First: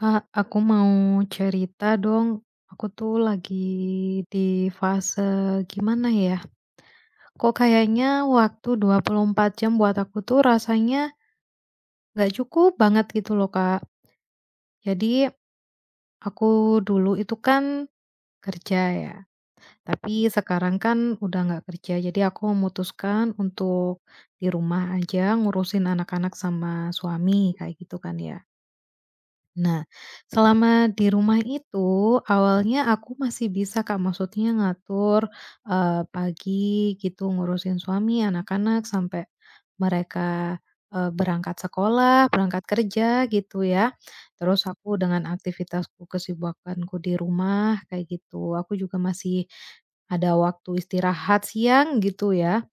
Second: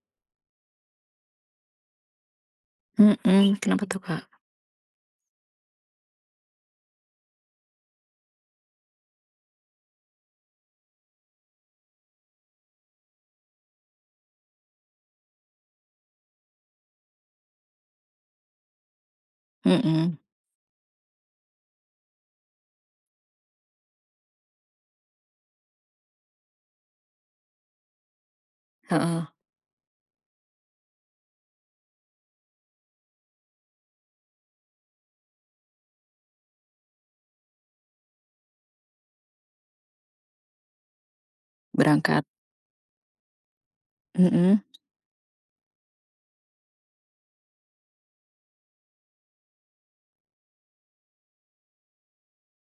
Kak, aku mau cerita dong. Aku tuh Mhm, lagi kenapa tuh, Kak? di fase, gimana ya? Kok kayaknya waktu 24 jam buat aku tuh rasanya nggak cukup banget gitu loh, Kak. Jadi aku dulu itu kan kerja ya, Mhm, tapi sekarang kan udah nggak kerja. Jadi aku memutuskan untuk di rumah aja ngurusin anak-anak sama suami kayak gitu kan ya. heeh, Nah, selama di rumah itu, awalnya aku masih bisa Kak, maksudnya ngatur, pagi gitu, ngurusin suami, anak-anak, sampai mereka, berangkat berangkat. sekolah, berangkat kerja gitu ya. Mhm, Terus aku dengan aktivitasku, kesibukanku di rumah, kayak gitu. Aku juga masih ada waktu istirahat siang gitu ya.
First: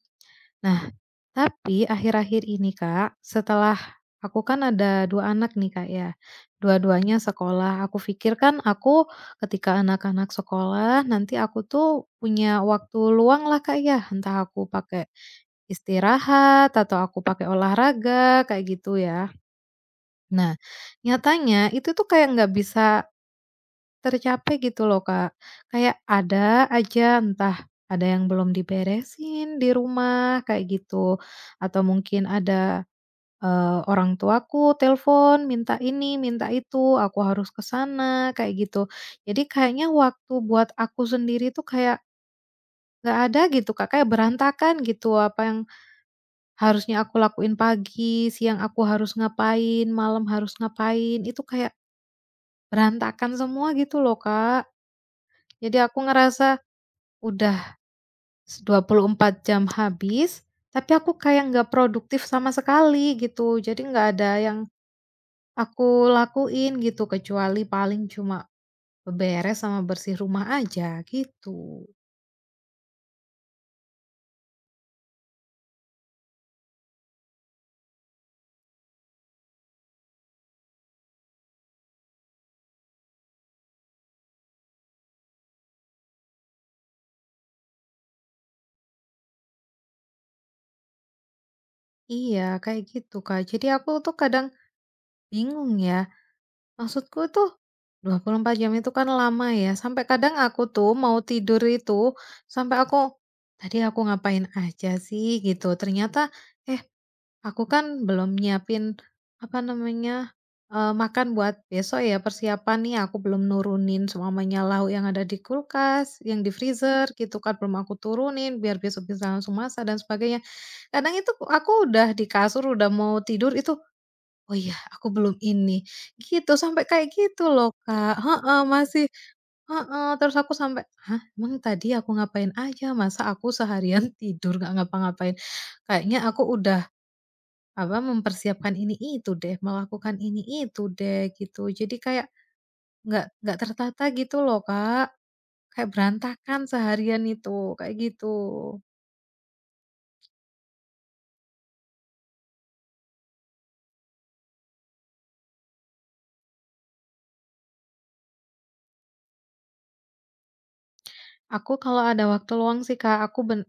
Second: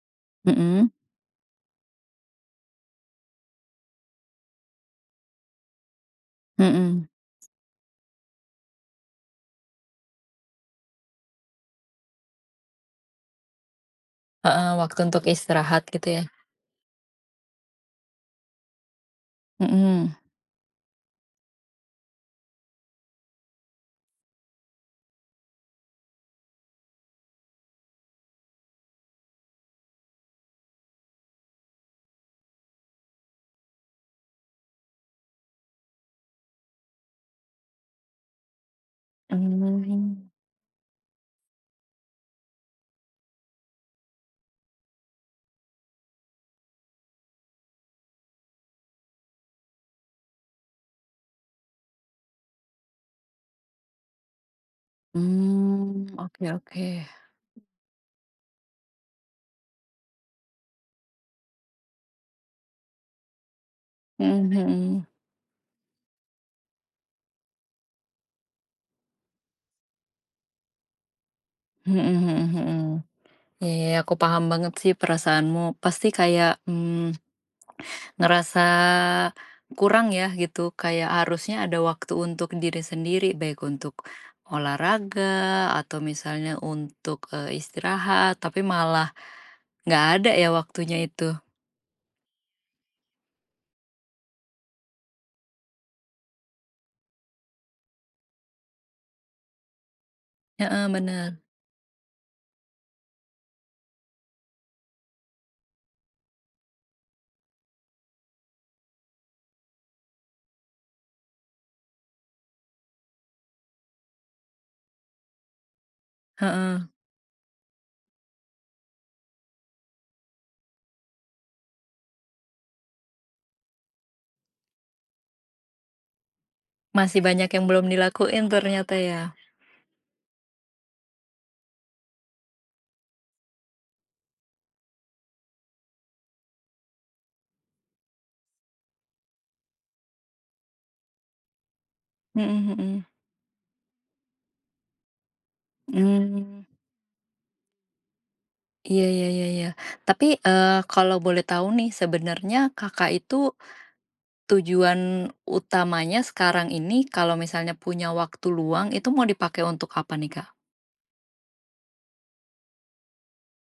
Nah, mhm, tapi akhir-akhir ini Kak, setelah aku kan ada 2 anak nih Kak ya, mhm. dua-duanya sekolah. Aku pikir kan aku ketika anak-anak sekolah nanti aku tuh punya waktu luang lah Kak ya, entah aku Heeh, waktu pakai untuk istirahat gitu ya? istirahat atau aku pakai olahraga kayak gitu ya. Mhm, Nah, nyatanya itu tuh kayak nggak bisa tercapai gitu loh, Kak. Kayak ada aja entah ada yang belum diberesin di rumah kayak gitu, atau mungkin ada, orang tuaku telepon minta ini, minta itu, aku harus ke sana, kayak gitu. Jadi kayaknya mmm, waktu buat aku sendiri tuh kayak nggak ada gitu, Kak, kayak berantakan gitu apa yang harusnya aku lakuin pagi, siang aku harus ngapain, malam harus ngapain, itu kayak berantakan semua gitu loh, Kak. Jadi aku mmm, oke ngerasa oke, udah 24 jam habis, tapi aku kayak nggak produktif sama sekali gitu. Jadi nggak ada mhm yang mhm, aku lakuin gitu, kecuali paling cuma beres sama bersih rumah aja gitu. mhm mhm mhm. Iya iya, aku paham banget sih perasaanmu. Pasti kayak, ngerasa kurang ya gitu, kayak harusnya ada waktu untuk diri sendiri, baik untuk olahraga atau misalnya untuk, istirahat, tapi malah nggak ada ya waktunya itu. Iya, kayak gitu, Kak. Jadi aku tuh kadang bingung ya, maksudku tuh 24 jam itu kan lama ya, sampai kadang aku Heeh, tuh mau bener. tidur itu, sampai aku, "Tadi aku ngapain aja sih?" Gitu. Ternyata, eh aku kan belum nyiapin, apa namanya, makan buat besok ya, persiapan nih aku belum nurunin semuanya lauk yang ada di kulkas, yang di Heeh. freezer gitu kan, belum aku turunin biar besok bisa langsung masak dan sebagainya. Kadang itu aku udah di kasur, udah mau tidur itu, "Oh iya, aku belum ini." Gitu, sampai kayak Masih gitu banyak yang loh, belum Kak. dilakuin Heeh, ternyata masih ya. heeh, terus aku sampai, "Hah, emang tadi aku ngapain aja? Masa aku seharian tidur gak ngapa-ngapain?" Kayaknya aku udah apa, mempersiapkan ini itu deh, melakukan ini itu deh, gitu. Jadi kayak Mhm mhm. nggak tertata gitu loh, Kak. Kayak berantakan Mmm, seharian itu, kayak gitu. iya iya iya iya. Tapi, kalau boleh tahu nih sebenarnya Kakak itu tujuan utamanya sekarang ini kalau misalnya punya waktu luang itu mau dipakai untuk apa nih, Kak? Aku kalau ada waktu luang sih, Kak, aku ben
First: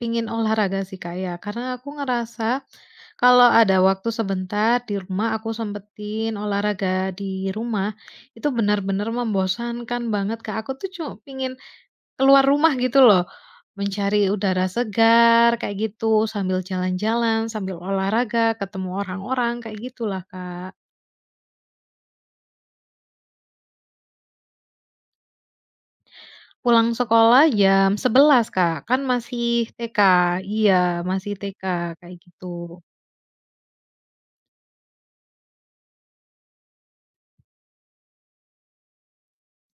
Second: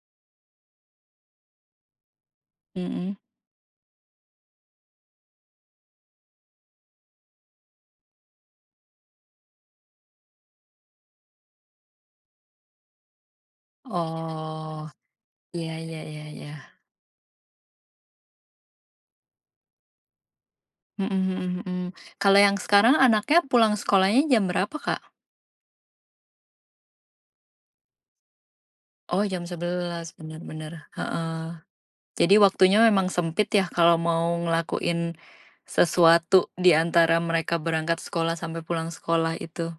pingin olahraga sih, Kak, ya. Karena aku ngerasa Mhm. kalau ada waktu sebentar di rumah, aku sempetin olahraga di rumah, itu benar-benar membosankan banget, Kak. Aku tuh cuma pingin keluar rumah gitu loh, mencari udara Oh, segar iya kayak iya iya gitu, iya. sambil jalan-jalan, sambil olahraga, ketemu orang-orang, kayak gitulah, Kak. Mhm mhm mhm. Kalau yang sekarang anaknya pulang sekolahnya jam berapa, Kak? Pulang sekolah jam 11 Kak, kan Oh jam masih TK, sebelas bener bener. iya, masih Heeh. TK, kayak Jadi gitu. waktunya memang sempit ya kalau mau ngelakuin sesuatu di antara mereka berangkat sekolah sampai pulang sekolah itu.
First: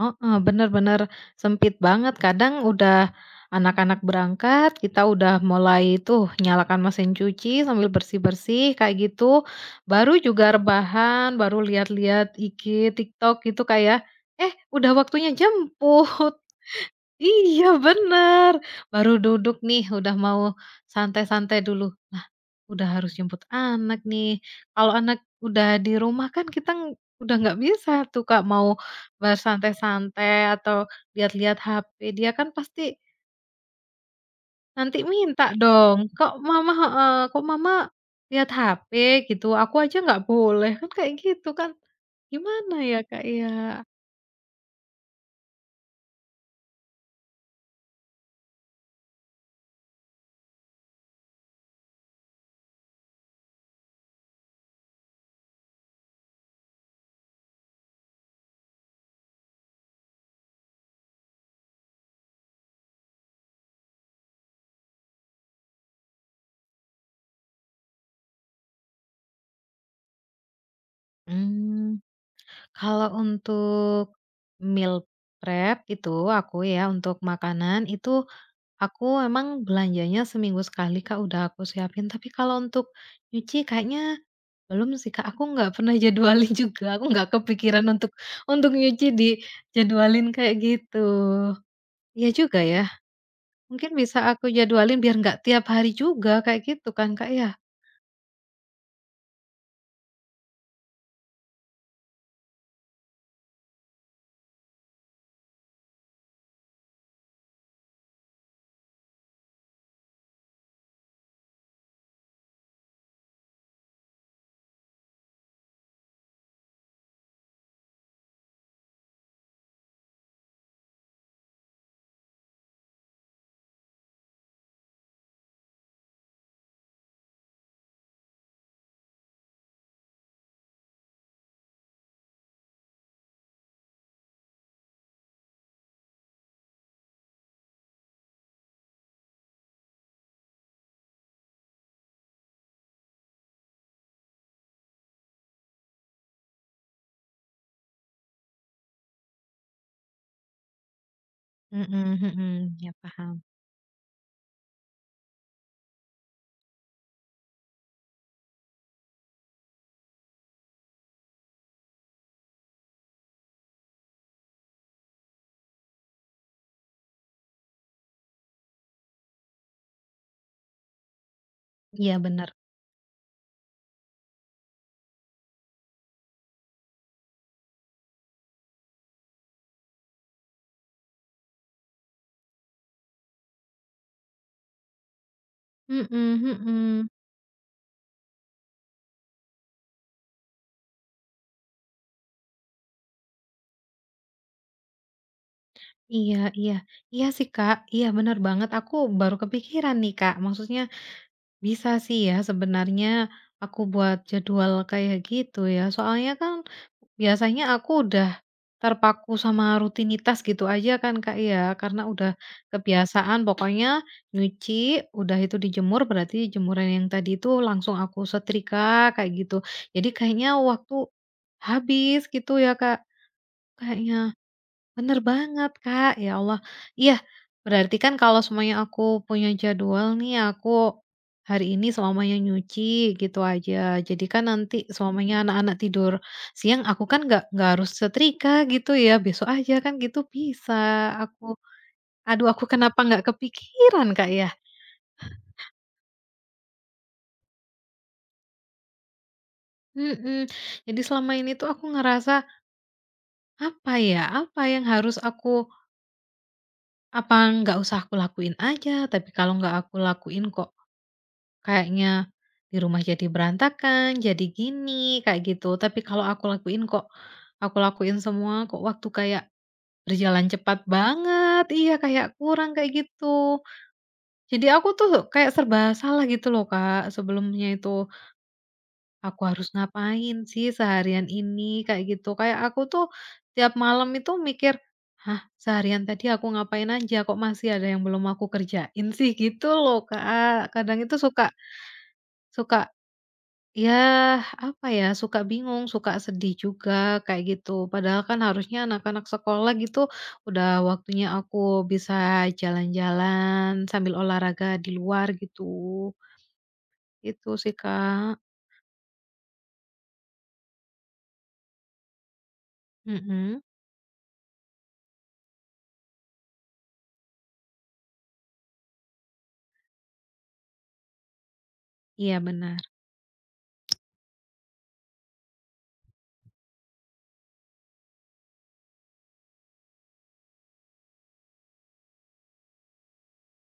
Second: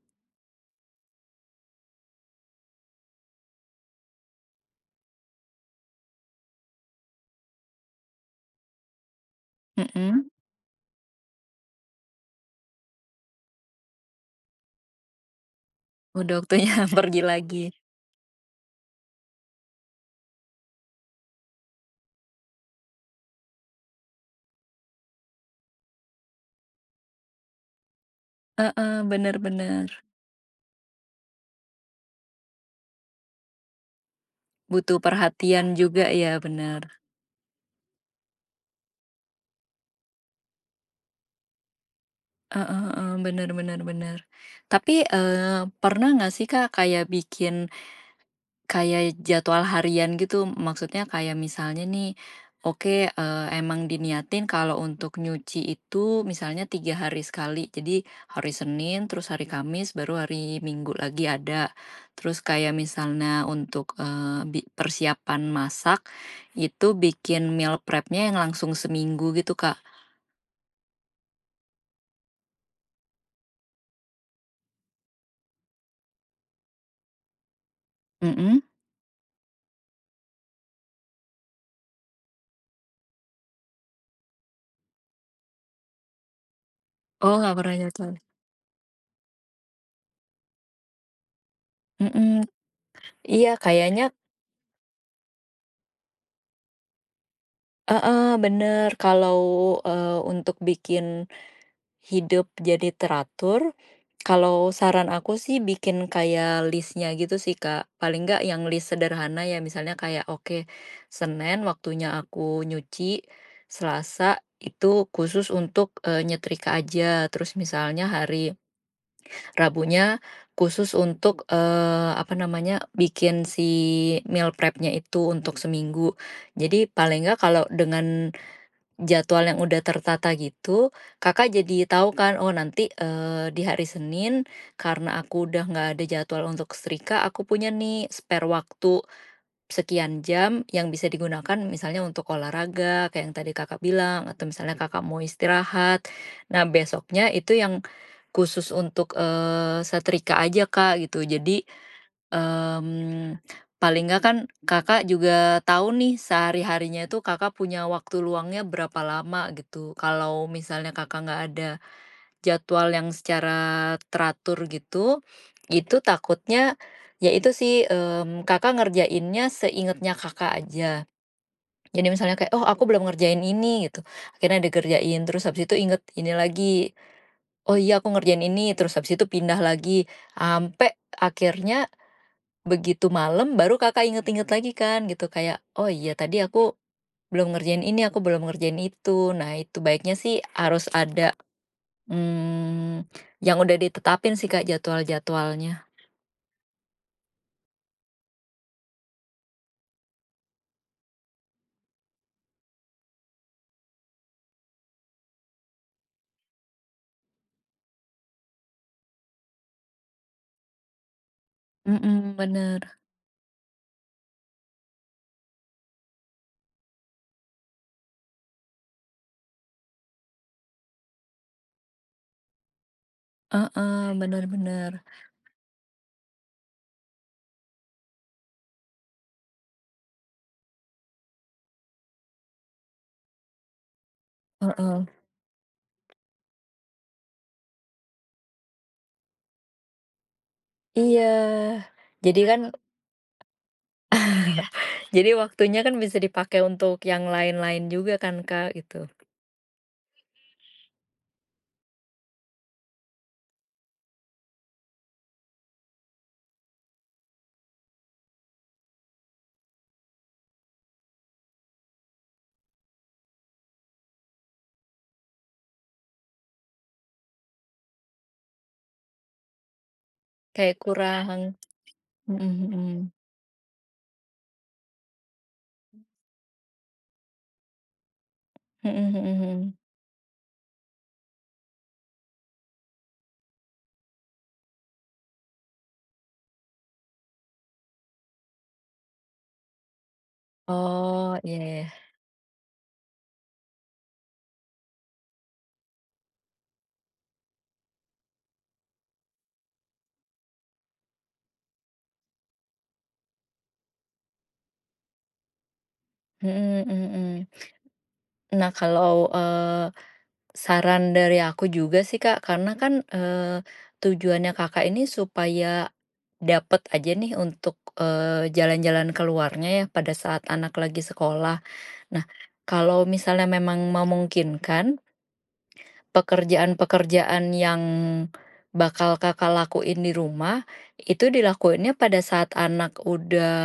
Heeh, bener bener sempit banget. Kadang udah anak-anak berangkat, kita udah mulai tuh nyalakan mesin cuci sambil bersih-bersih kayak gitu, baru Mhm, juga rebahan, baru lihat-lihat IG, TikTok gitu kayak ya, eh udah waktunya udah jemput. waktunya pergi lagi. Iya bener, baru duduk nih udah mau santai-santai dulu. Nah, udah harus jemput anak nih. Kalau anak udah di rumah kan kita udah nggak bisa tuh Kak mau Heeh, bener bener. bersantai-santai atau lihat-lihat HP, dia kan pasti nanti Butuh minta perhatian dong, juga ya, "Kok mama" bener. heeh, "kok mama lihat HP gitu, aku aja nggak boleh." Kan kayak gitu kan. Gimana Heeh ya heeh, Kak ya? bener bener bener. Tapi, pernah nggak sih Kak kayak bikin kayak jadwal harian gitu, maksudnya kayak misalnya nih, oke, emang diniatin kalau untuk nyuci itu misalnya 3 hari sekali. Jadi hari Senin, terus hari Kamis, baru hari Minggu lagi ada. Terus kayak misalnya untuk, eee, bi persiapan masak, itu bikin meal prepnya yang langsung seminggu gitu, Kak. Mmm. Kalau untuk meal prep itu aku ya, untuk makanan itu Mhm. aku emang belanjanya seminggu sekali, Kak, udah aku siapin. Tapi kalau untuk nyuci kayaknya belum sih, Kak. Aku nggak pernah jadwalin juga, aku nggak Oh, nggak pernah kepikiran untuk jadwal. untuk nyuci dijadwalin kayak gitu. Iya Mhm. juga ya, Iya, mungkin kayaknya bisa aku jadwalin biar nggak tiap hari juga kayak gitu kan, Kak, ya? heeh, bener. Kalau, untuk bikin hidup jadi teratur, kalau saran aku sih bikin kayak listnya gitu sih, Kak. Paling nggak yang list sederhana ya, misalnya kayak, oke, Senin waktunya aku nyuci, Selasa itu khusus untuk, nyetrika aja, terus misalnya hari Rabunya khusus untuk, apa namanya, bikin si meal prepnya itu untuk seminggu. Jadi paling nggak kalau dengan jadwal yang udah tertata gitu, Kakak jadi tahu kan, "Oh nanti, di hari Senin karena aku udah nggak ada jadwal untuk setrika, aku punya nih spare waktu sekian jam yang bisa digunakan misalnya untuk olahraga kayak yang tadi Kakak bilang atau misalnya Kakak mau istirahat. Nah besoknya itu yang khusus untuk, setrika aja Kak gitu. Jadi, Mhm mhm, iya paham. mmm, paling nggak kan Kakak juga tahu nih sehari-harinya itu Kakak punya waktu luangnya berapa lama gitu. Kalau misalnya Kakak nggak ada jadwal yang secara teratur gitu, itu takutnya ya itu sih, Kakak ngerjainnya seingetnya Kakak aja. Jadi Iya misalnya bener. kayak, "Oh aku belum ngerjain ini," gitu, akhirnya dikerjain, terus habis itu inget ini lagi, "Oh iya aku ngerjain ini," terus habis itu pindah lagi, sampai akhirnya begitu malam baru Kakak inget-inget lagi kan gitu kayak, "Oh iya Mhm tadi aku mhm. belum ngerjain ini, aku belum ngerjain itu." Nah itu baiknya sih harus ada, Mmm, yang udah ditetapin sih, Kak, jadwal-jadwalnya. Iya iya. Iya sih, Kak. Iya, bener banget. Aku baru kepikiran nih, Kak. Maksudnya bisa sih ya sebenarnya aku buat jadwal kayak gitu ya. Soalnya kan biasanya aku udah terpaku sama rutinitas gitu aja kan, Kak, ya. Karena udah Mhm, bener. kebiasaan pokoknya nyuci, udah itu dijemur, berarti jemuran yang tadi itu langsung aku setrika kayak gitu. Jadi kayaknya waktu habis gitu ya, Kak, kayaknya. Heeh, bener bener. Bener banget, Kak. Ya Allah. Iya, berarti kan kalau semuanya aku punya jadwal nih, aku hari ini semuanya nyuci gitu aja. Jadi kan nanti Heeh. semuanya anak-anak tidur siang, aku kan nggak harus setrika gitu ya, besok aja kan gitu bisa. Aku, Iya. Jadi aduh kan aku kenapa nggak kepikiran Kak ya? jadi waktunya kan bisa dipakai untuk yang lain-lain juga kan, Kak, gitu. Mhm. Jadi selama ini tuh aku ngerasa apa ya, apa yang harus aku apa nggak usah aku lakuin aja, tapi kalau nggak aku lakuin kok kayaknya di rumah jadi berantakan, jadi gini, kayak gitu. Tapi kalau aku lakuin kok aku lakuin semua kok waktu kayak berjalan Kayak cepat kurang, banget, iya kayak mhm kurang kayak mhm. gitu. Jadi aku tuh kayak serba salah gitu loh, Kak, sebelumnya itu. Mhm mhm Aku harus mhm. ngapain sih seharian ini kayak gitu. Kayak aku tuh tiap malam itu mikir, "Hah, seharian tadi aku ngapain aja kok masih ada yang belum aku kerjain sih?" Gitu loh, Kak. Kadang itu Oh, suka iya ya. suka ya apa ya, suka bingung, suka sedih juga kayak gitu. Padahal kan harusnya anak-anak sekolah gitu udah waktunya aku bisa jalan-jalan sambil olahraga di luar gitu. Mhm mhm mhm. Itu sih, Kak. Nah kalau, saran dari aku juga sih Kak, karena kan, Mhm. Tujuannya Kakak ini supaya dapet aja nih untuk, jalan-jalan keluarnya ya pada saat anak lagi sekolah. Nah, Iya benar. kalau misalnya memang memungkinkan, pekerjaan-pekerjaan yang bakal Kakak lakuin di rumah, itu dilakuinnya pada saat anak udah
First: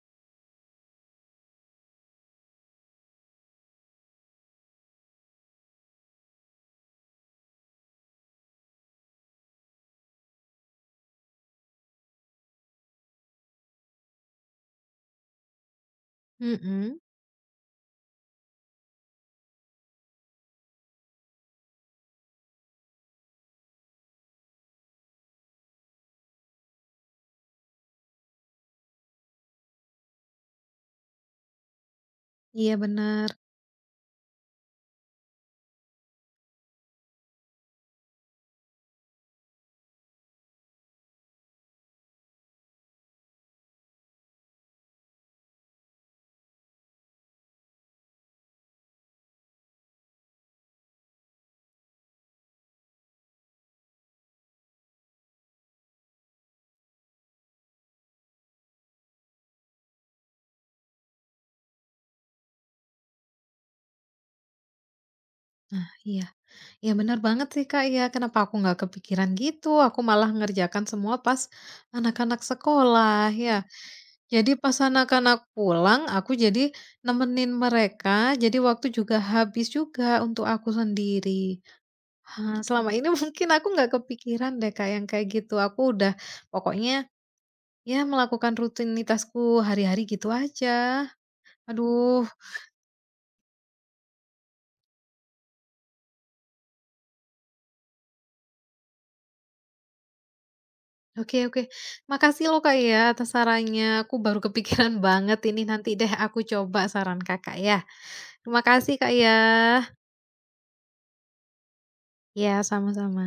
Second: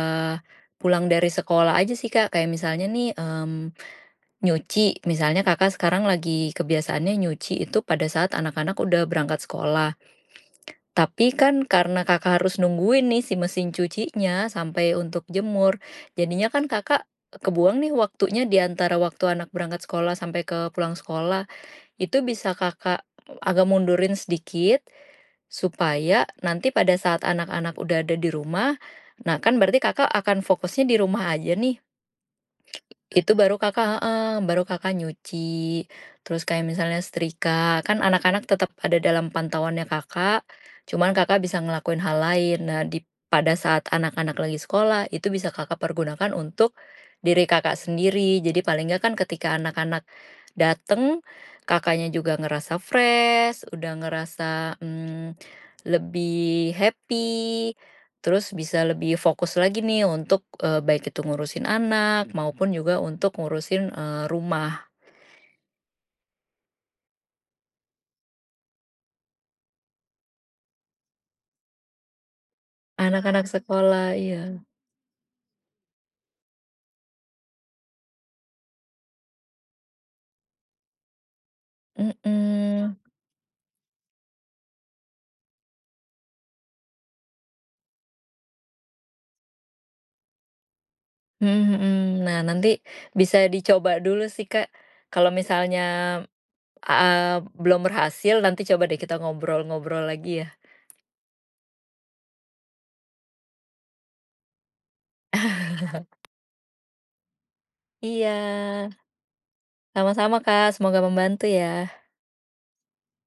pulang dari sekolah aja sih Kak. Kayak misalnya nih, nyuci, misalnya Kakak sekarang lagi kebiasaannya nyuci itu pada saat anak-anak udah berangkat sekolah. Tapi kan karena Kakak harus nungguin nih si mesin cucinya sampai untuk jemur, jadinya kan Mhm. Kakak kebuang nih waktunya di antara waktu anak berangkat sekolah sampai ke pulang sekolah. Itu bisa Kakak agak mundurin sedikit supaya nanti pada saat anak-anak udah ada di rumah, nah kan berarti Kakak akan fokusnya di rumah aja nih. Iya benar. Itu baru Kakak, heeh, baru Kakak nyuci, terus kayak misalnya setrika, kan anak-anak tetap ada dalam pantauannya Kakak, cuman Kakak bisa ngelakuin hal lain. Nah, di pada saat anak-anak lagi sekolah, itu bisa Kakak pergunakan untuk diri Kakak sendiri. Jadi paling nggak kan ketika anak-anak dateng, Kakaknya juga ngerasa fresh, udah ngerasa, lebih happy, terus bisa lebih fokus lagi nih untuk, baik itu ngurusin anak maupun juga untuk ngurusin, rumah, Iya. Iya benar banget sih, Kak, iya. Kenapa aku nggak kepikiran gitu, aku malah ngerjakan semua pas anak-anak sekolah, anak-anak ya. sekolah iya, Jadi pas anak-anak pulang, aku jadi nemenin mereka, jadi waktu juga habis juga untuk aku sendiri. Ah, selama mhm, ini mungkin aku nggak kepikiran deh, kayak yang kayak gitu. Aku udah pokoknya ya melakukan rutinitasku hari-hari gitu aja. mhm mhm. Aduh, Nah, nanti bisa dicoba dulu sih, Kak. Kalau misalnya, belum berhasil nanti coba deh kita ngobrol-ngobrol lagi ya. oke oke. Makasih loh, Kak, ya atas sarannya. Aku baru kepikiran banget ini nanti deh aku coba saran Kakak ya. Terima Iya, kasih, Kak, ya. sama-sama, Kak, semoga membantu ya. Ya, sama-sama.